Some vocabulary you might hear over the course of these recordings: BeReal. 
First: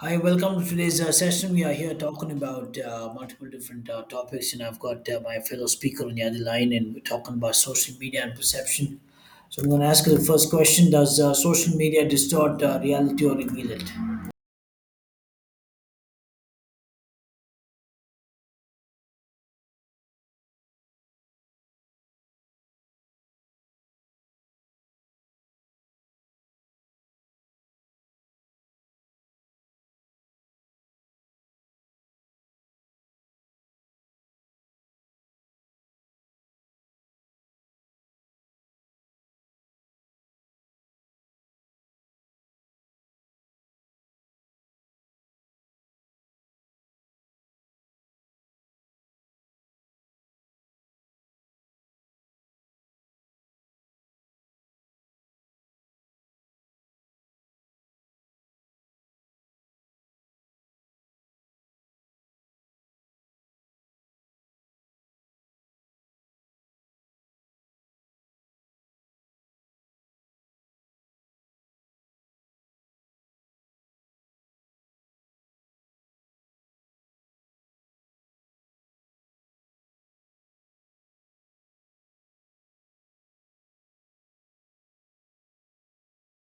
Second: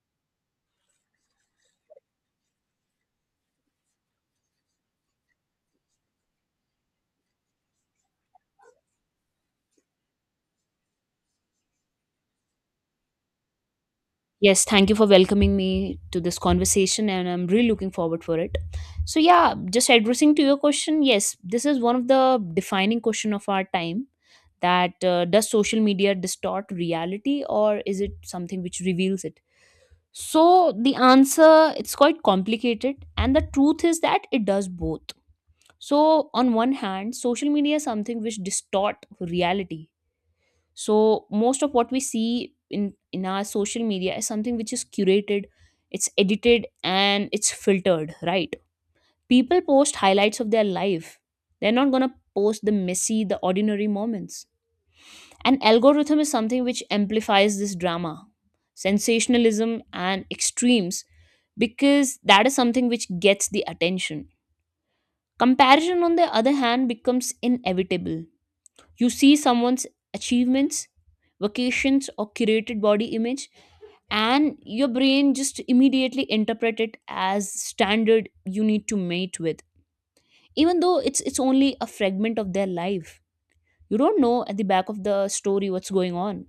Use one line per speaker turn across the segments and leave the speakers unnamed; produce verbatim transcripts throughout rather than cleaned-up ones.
Hi, welcome to today's uh, session. We are here talking about uh, multiple different uh, topics, and I've got uh, my fellow speaker on the other line, and we're talking about social media and perception. So, I'm going to ask you the first question. Does uh, social media distort uh, reality or reveal it?
Yes, thank you for welcoming me to this conversation, and I'm really looking forward for it. So, yeah, just addressing to your question, yes, this is one of the defining question of our time. That uh, does social media distort reality, or is it something which reveals it? So the answer it's quite complicated, and the truth is that it does both. So on one hand, social media is something which distort reality, so most of what we see in in our social media is something which is curated, it's edited and it's filtered, right. People post highlights of their life, they're not going to post the messy, the ordinary moments. An algorithm is something which amplifies this drama, sensationalism and extremes, because that is something which gets the attention. Comparison on the other hand becomes inevitable. You see someone's achievements, vacations, or curated body image, and your brain just immediately interpret it as standard you need to mate with, even though it's it's only a fragment of their life. You don't know at the back of the story what's going on.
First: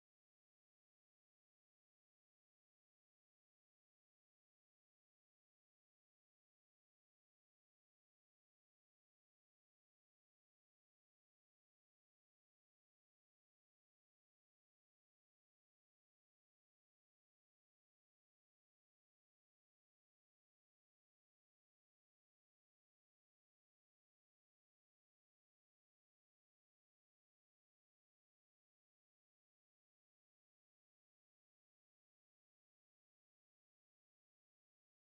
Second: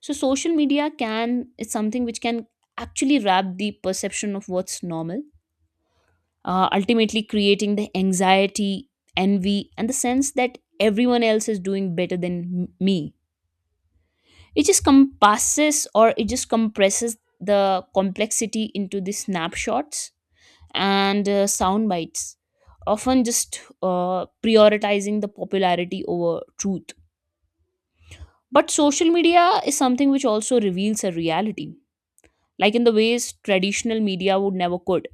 So social media can, it's something which can actually wrap the perception of what's normal, uh, ultimately creating the anxiety, envy and the sense that everyone else is doing better than m- me. It just compasses, or it just compresses the complexity into the snapshots and uh, sound bites, often just uh, prioritizing the popularity over truth. But social media is something which also reveals a reality, like in the ways traditional media would never could.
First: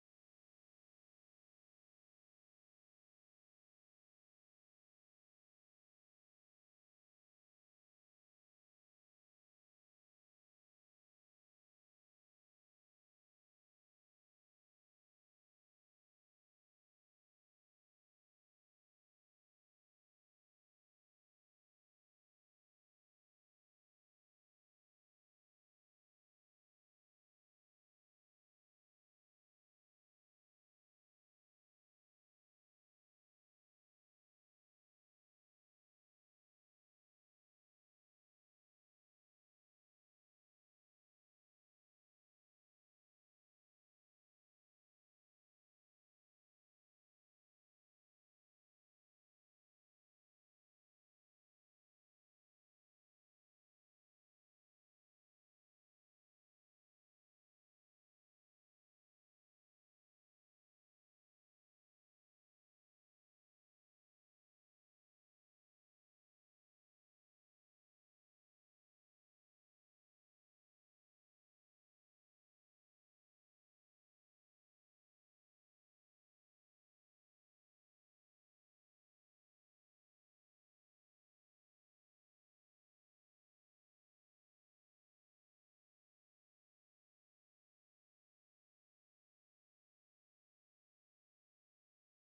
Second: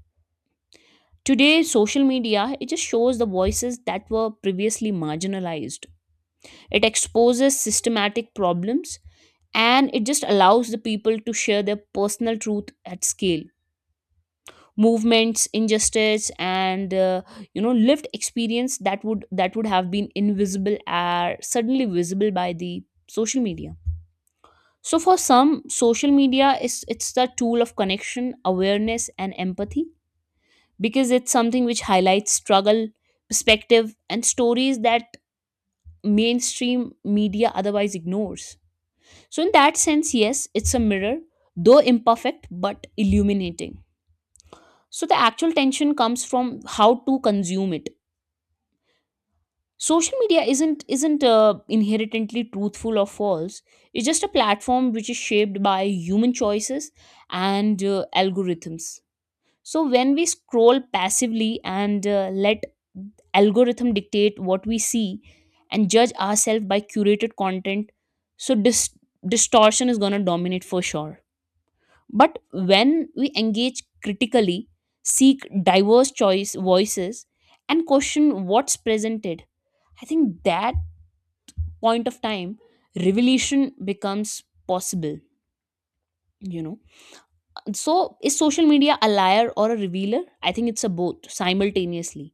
Today social media it just shows the voices that were previously marginalized, it exposes systematic problems, and it just allows the people to share their personal truth at scale. Movements, injustice and uh, you know lived experience that would that would have been invisible are suddenly visible by the social media. So for some, social media is, it's the tool of connection, awareness and empathy, because it's something which highlights struggle, perspective and stories that mainstream media otherwise ignores. So, in that sense, yes, it's a mirror, though imperfect but illuminating. So, the actual tension comes from how to consume it. Social media isn't isn't uh, inherently truthful or false. It's just a platform which is shaped by human choices and uh, algorithms. So, when we scroll passively and uh, let algorithm dictate what we see and judge ourselves by curated content, so dis- distortion is gonna dominate for sure. But when we engage critically, seek diverse choice voices, and question what's presented, I think that point of time revelation becomes possible, you know. So, is social media a liar or a revealer? I think it's a both simultaneously,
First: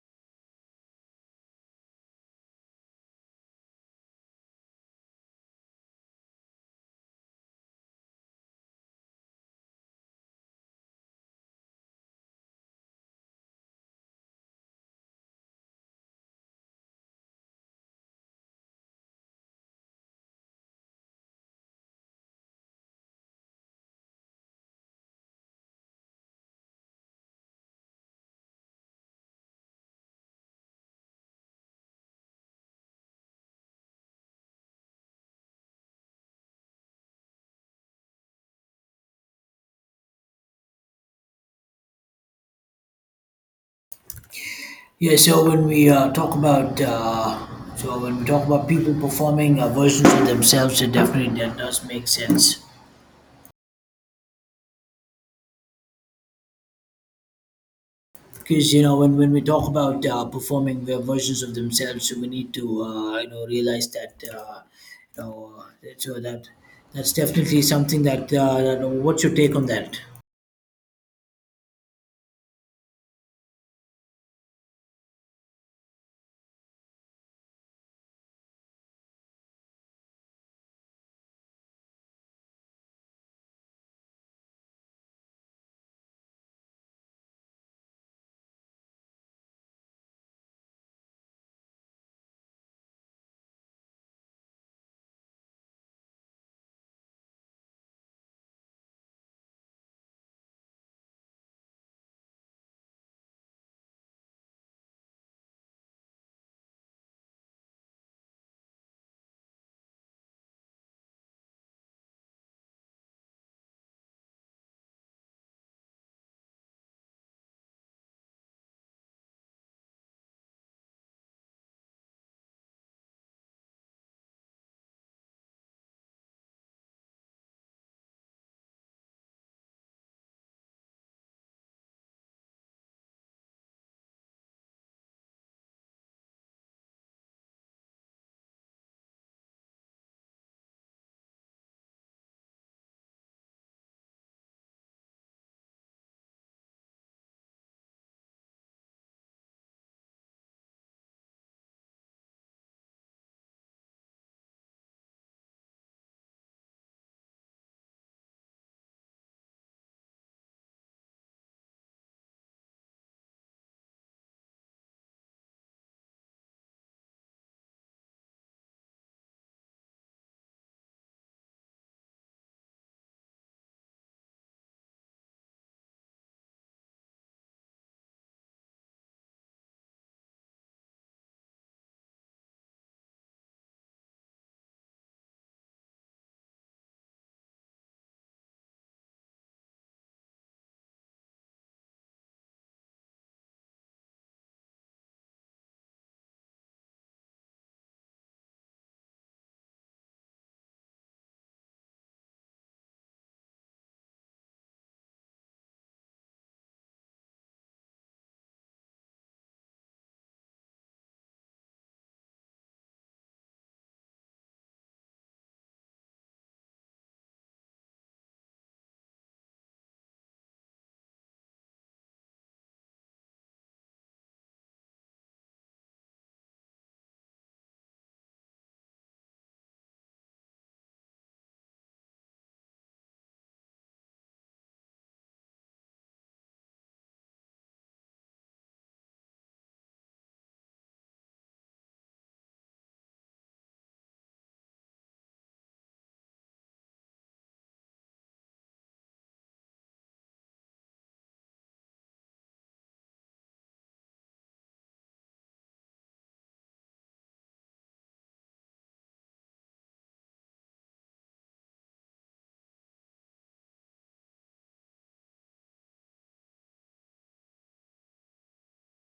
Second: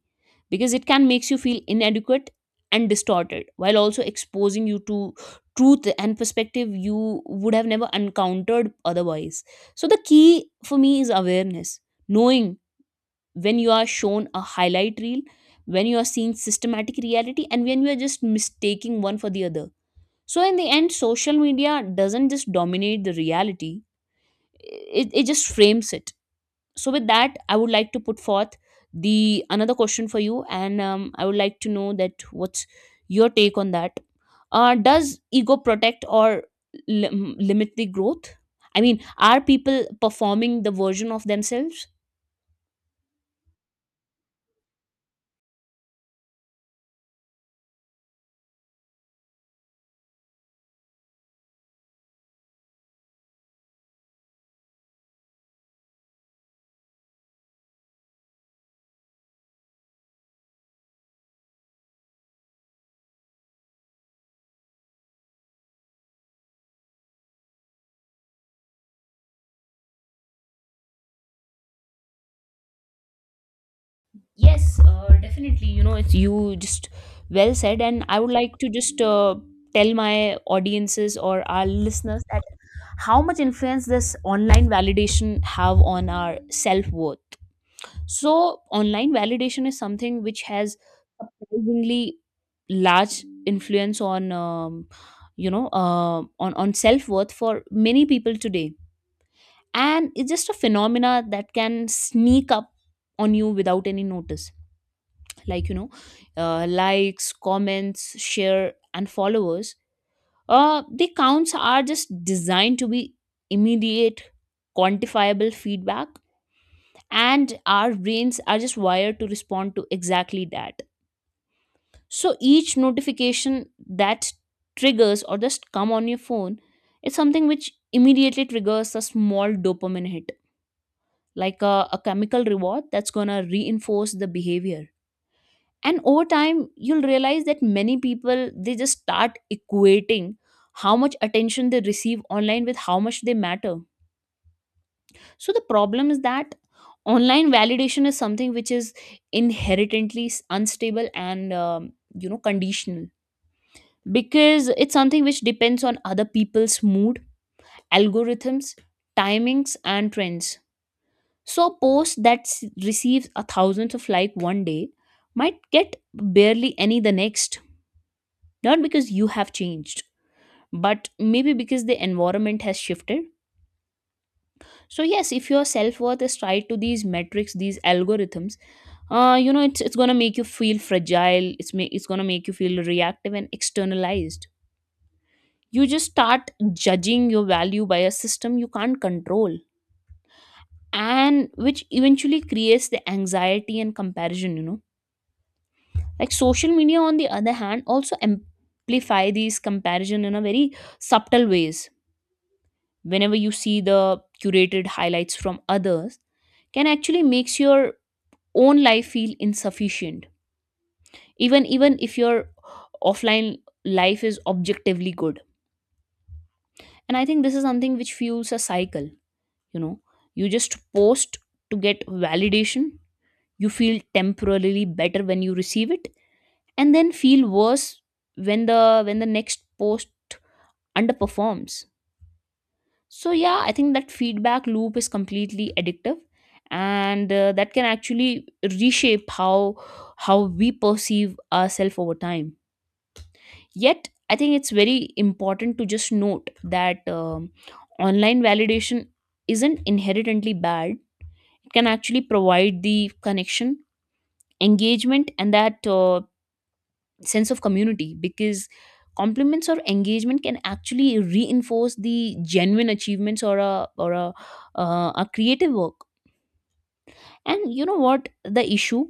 because it can makes you feel inadequate and distorted while also exposing you to truth and perspective you would have never encountered otherwise. So, the key for me is awareness, knowing when you are shown a highlight reel, when you are seeing systematic reality, and when you are just mistaking one for the other. So, in the end, social media doesn't just dominate the reality, it, it just frames it. So with that, I would like to put forth the another question for you, and um, I would like to know that what's your take on that. Uh, does ego protect or lim- limit the growth? I mean, are people performing the version of themselves?
Yeah, so when we uh, talk about uh, so when we talk about people performing uh, versions of themselves, it definitely that does make sense because you know when, when we talk about uh, performing their versions of themselves, so we need to uh, you know realize that uh, you know uh, that- so that that's definitely something that, uh, that what's your take on that?
Yes, uh, definitely, you know, it's, you just well said, and I would like to just uh, tell my audiences or our listeners that how much influence this online validation have on our self-worth. So, online validation is something which has surprisingly large influence on, um, you know, uh, on on self worth for many people today, and it's just a phenomena that can sneak up on you without any notice. Like, you know, uh, likes, comments, share, and followers. Uh, the counts are just designed to be immediate, quantifiable feedback, and our brains are just wired to respond to exactly that. So each notification that triggers or just come on your phone is something which immediately triggers a small dopamine hit, like a, a chemical reward that's gonna reinforce the behavior. And over time you'll realize that many people, they just start equating how much attention they receive online with how much they matter. So the problem is that online validation is something which is inherently s- unstable and um, you know conditional, because it's something which depends on other people's mood, algorithms, timings, and trends. So a post that s- receives a thousands of like one day might get barely any the next, not because you have changed, but maybe because the environment has shifted. So yes, if your self worth is tied to these metrics, these algorithms, uh, you know it's it's gonna make you feel fragile, it's ma- it's gonna make you feel reactive and externalized. You just start judging your value by a system you can't control, and which eventually creates the anxiety and comparison, you know. Like, social media on the other hand also amplify these comparison in a very subtle ways. Whenever you see the curated highlights from others can actually makes your own life feel insufficient, even even if your offline life is objectively good. And I think this is something which fuels a cycle, you know. You just post to get validation, you feel temporarily better when you receive it, and then feel worse when the when the next post underperforms. So yeah, I think that feedback loop is completely addictive, and uh, that can actually reshape how how we perceive ourselves over time. Yet I think it's very important to just note that um, online validation isn't inherently bad, it can actually provide the connection, engagement and that uh, sense of community, because compliments or engagement can actually reinforce the genuine achievements or a, or a, uh, a creative work. And you know what, the issue,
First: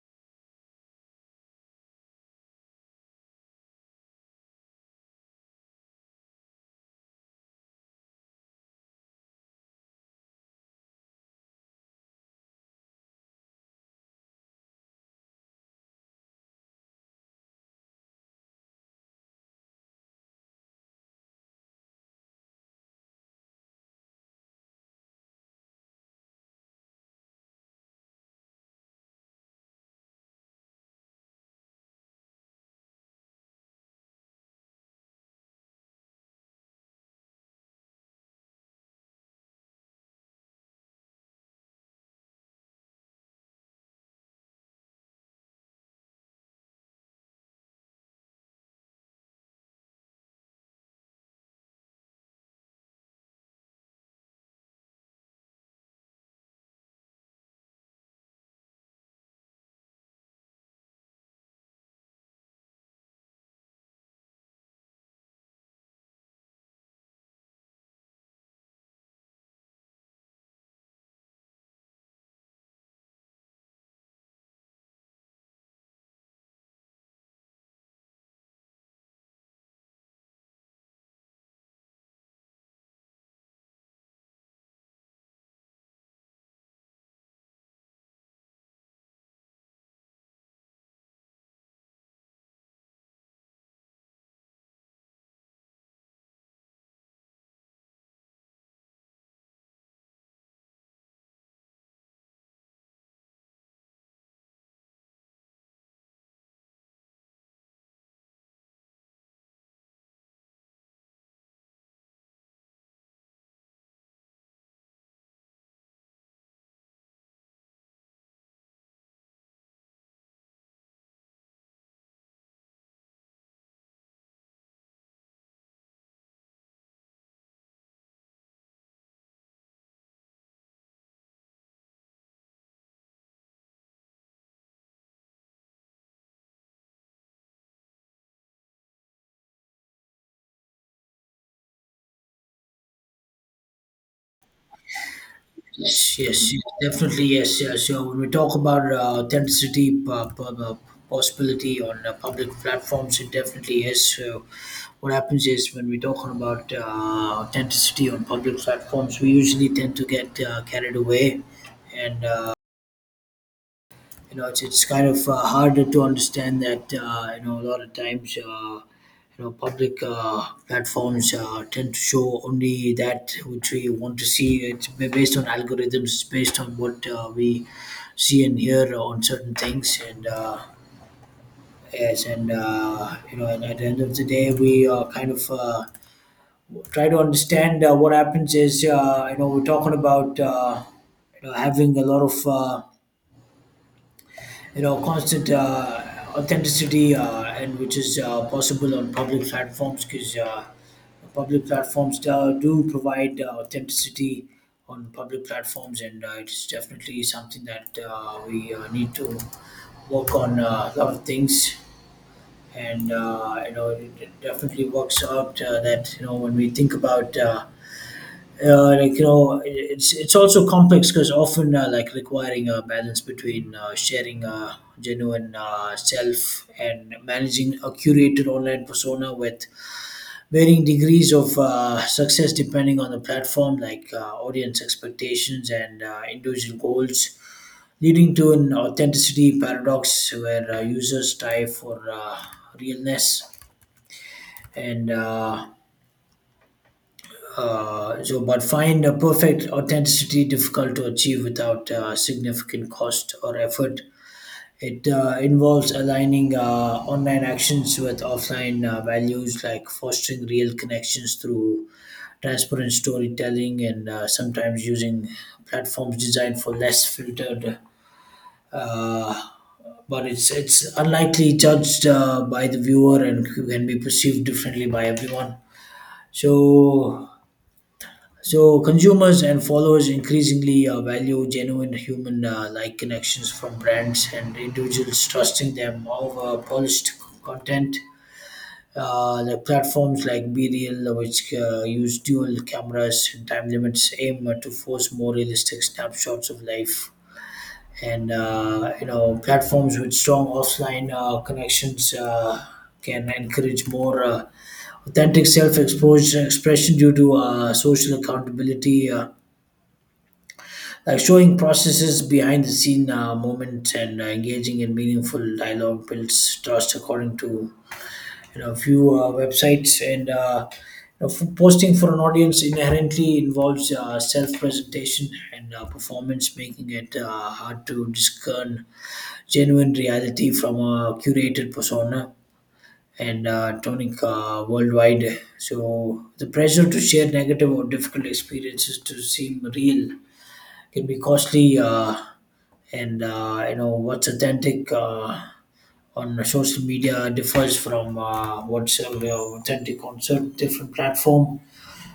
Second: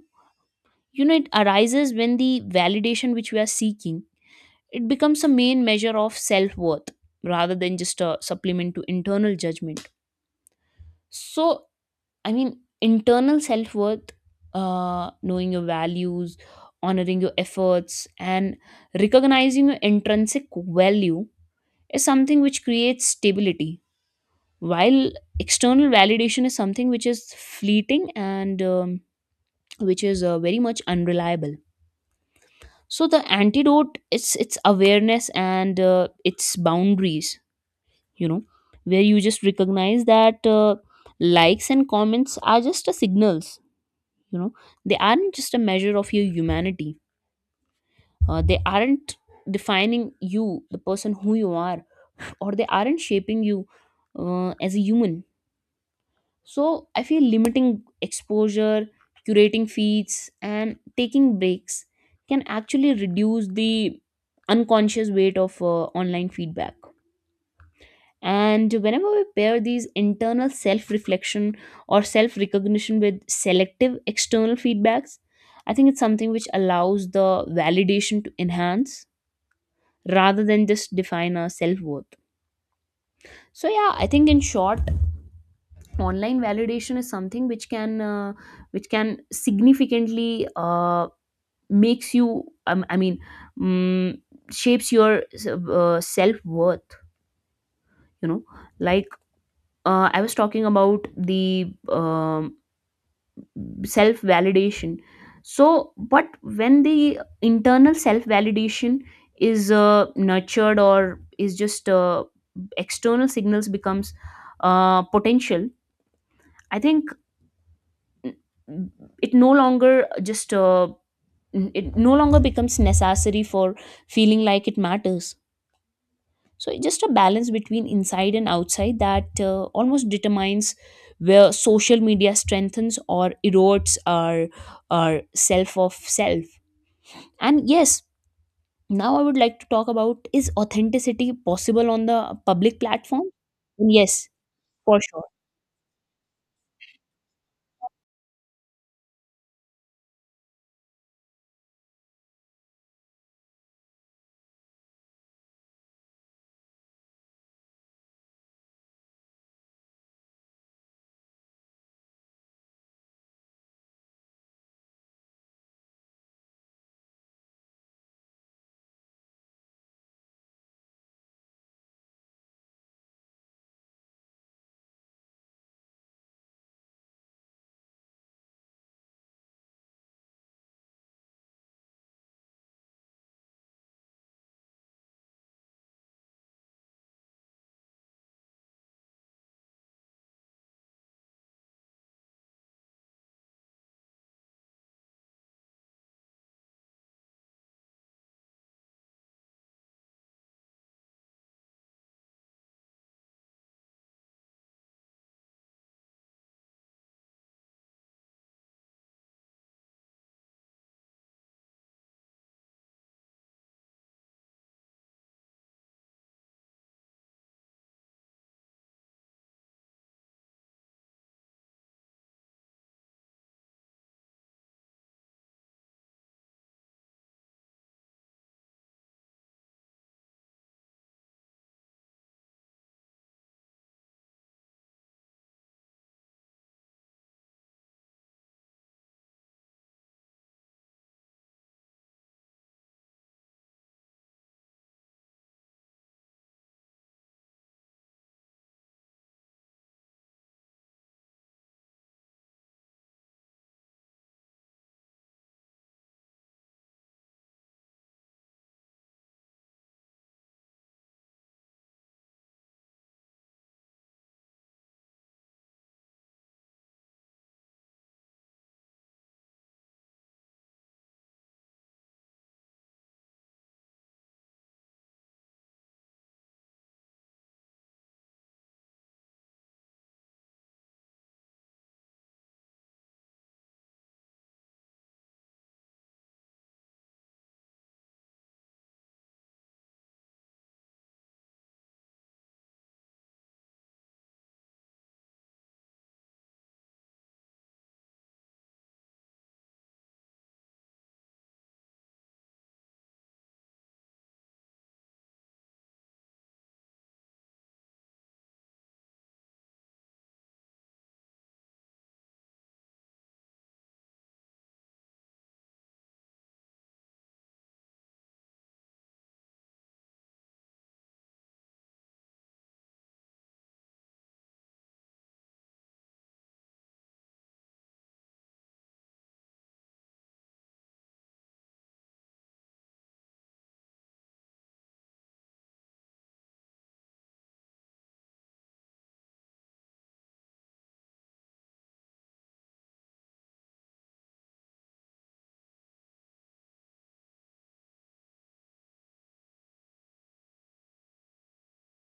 you know, it arises when the validation which we are seeking, it becomes a main measure of self worth rather than just a supplement to internal judgment. So, I mean, internal self worth, uh, knowing your values, honoring your efforts, and recognizing your intrinsic value is something which creates stability. While external validation is something which is fleeting and um, which is uh, very much unreliable. So the antidote is, it's awareness and uh, its boundaries, you know, where you just recognize that uh, likes and comments are just a signals, you know. They aren't just a measure of your humanity, uh, they aren't defining you, the person who you are, or they aren't shaping you uh, as a human. So I feel limiting exposure, curating feeds and taking breaks can actually reduce the unconscious weight of uh, online feedback. And whenever we pair these internal self reflection or self recognition with selective external feedbacks, I think it's something which allows the validation to enhance rather than just define our self worth. So yeah, I think in short, online validation is something which can uh, which can significantly uh, makes you um, I mean mm shapes your uh, self worth. You know, like, uh, I was talking about the um, self validation. So but when the internal self validation is uh, nurtured, or is just uh, external signals becomes uh, potential, I think, mm, it no longer just uh, it no longer becomes necessary for feeling like it matters. So it's just a balance between inside and outside that uh, almost determines where social media strengthens or erodes our our self of self. And yes, now I would like to talk about, is authenticity possible on the public platform? Yes, for sure.
Yes yes yes, definitely yes, Yeah. So when we talk about uh, authenticity uh, p- uh, possibility on uh, public platforms, it definitely is. So what happens is when we're talking about uh, authenticity on public platforms, we usually tend to get uh, carried away, and uh, you know, it's it's kind of uh, harder to understand that uh, you know, a lot of times uh, you know, public uh, platforms uh, tend to show only that which we want to see. It's ba- based on algorithms, it's based on what uh, we see and hear on certain things, and uh, yes, and uh, you know, and at the end of the day, we uh, kind of uh, try to understand. Uh, what happens is uh, you know, we're talking about uh, you know, having a lot of uh, you know, constant uh, authenticity uh, and which is uh, possible on public platforms, because uh, public platforms do, do provide uh, authenticity on public platforms, and uh, it's definitely something that uh, we uh, need to work on uh, a lot of things. And uh, you know, it it definitely works out uh, that you know, when we think about uh, uh, like you know, it- it's it's also complex, because often uh, like requiring a balance between uh, sharing a genuine uh, self and managing a curated online persona with varying degrees of uh, success depending on the platform, like uh, audience expectations and uh, individual goals, leading to an authenticity paradox where uh, users strive for uh, realness, and uh, Uh, so, but find a perfect authenticity difficult to achieve without uh, significant cost or effort. It uh, involves aligning uh, online actions with offline uh, values, like fostering real connections through transparent storytelling and uh, sometimes using platforms designed for less filtered. Uh, but it's it's unlikely judged uh, by the viewer and can be perceived differently by everyone. So so consumers and followers increasingly uh, value genuine human-like connections from brands and individuals, trusting them over polished content. Uh, the platforms like BeReal, which uh, use dual cameras and time limits, aim to force more realistic snapshots of life. And uh, you know, platforms with strong offline uh, connections uh, can encourage more uh, authentic self-exposure expression due to uh, social accountability. Uh, like showing processes behind the scene uh, moments and uh, engaging in meaningful dialogue builds trust according to you know a few uh, websites, and uh, you know, f- posting for an audience inherently involves uh, self-presentation and uh, performance, making it uh, hard to discern genuine reality from a curated persona and uh, tonic uh, worldwide. So the pressure to share negative or difficult experiences to seem real can be costly, uh, and uh, you know, what's authentic uh, on social media differs from uh, what's uh, authentic on certain different platform.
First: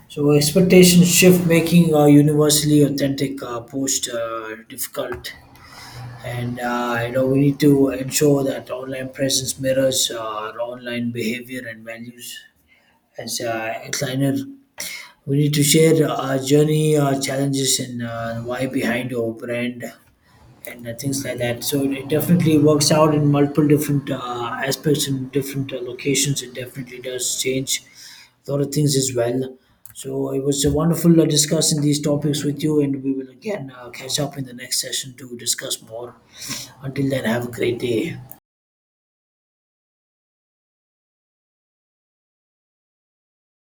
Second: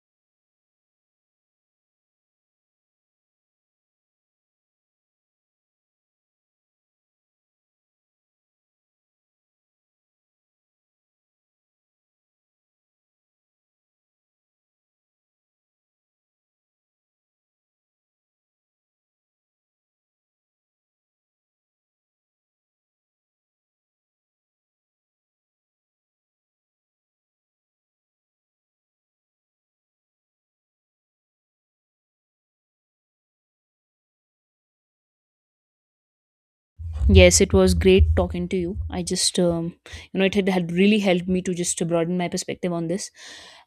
So expectations shift, making a universally authentic uh, post uh, difficult. And uh, you know, we need to ensure that online presence mirrors uh, our online behavior and values. As uh, a designer, we need to share our journey, our challenges, and uh, the why behind our brand and uh, things like that. So it definitely works out in multiple different uh, aspects in different uh, locations. It definitely does change a lot of things as well. So it was uh, wonderful uh, discussing these topics with you, and we will again uh, catch up in the next session to discuss more. Until then,
Yes,
have a
it was
great day.
great talking to you. I just, um, you know, it had, had really helped me to just broaden my perspective on this.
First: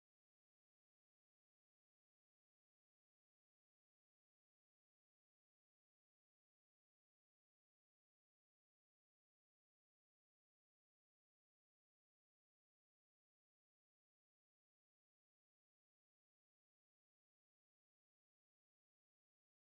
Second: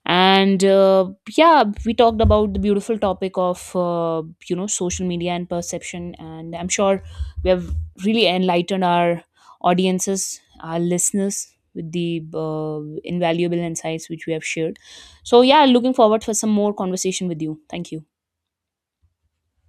And uh, yeah, we talked about the beautiful topic of, uh, you know, social media and perception. And I'm sure we have really enlightened our audiences, our listeners with the uh, invaluable insights which we have shared. So yeah, looking forward for some more conversation with you. Thank you.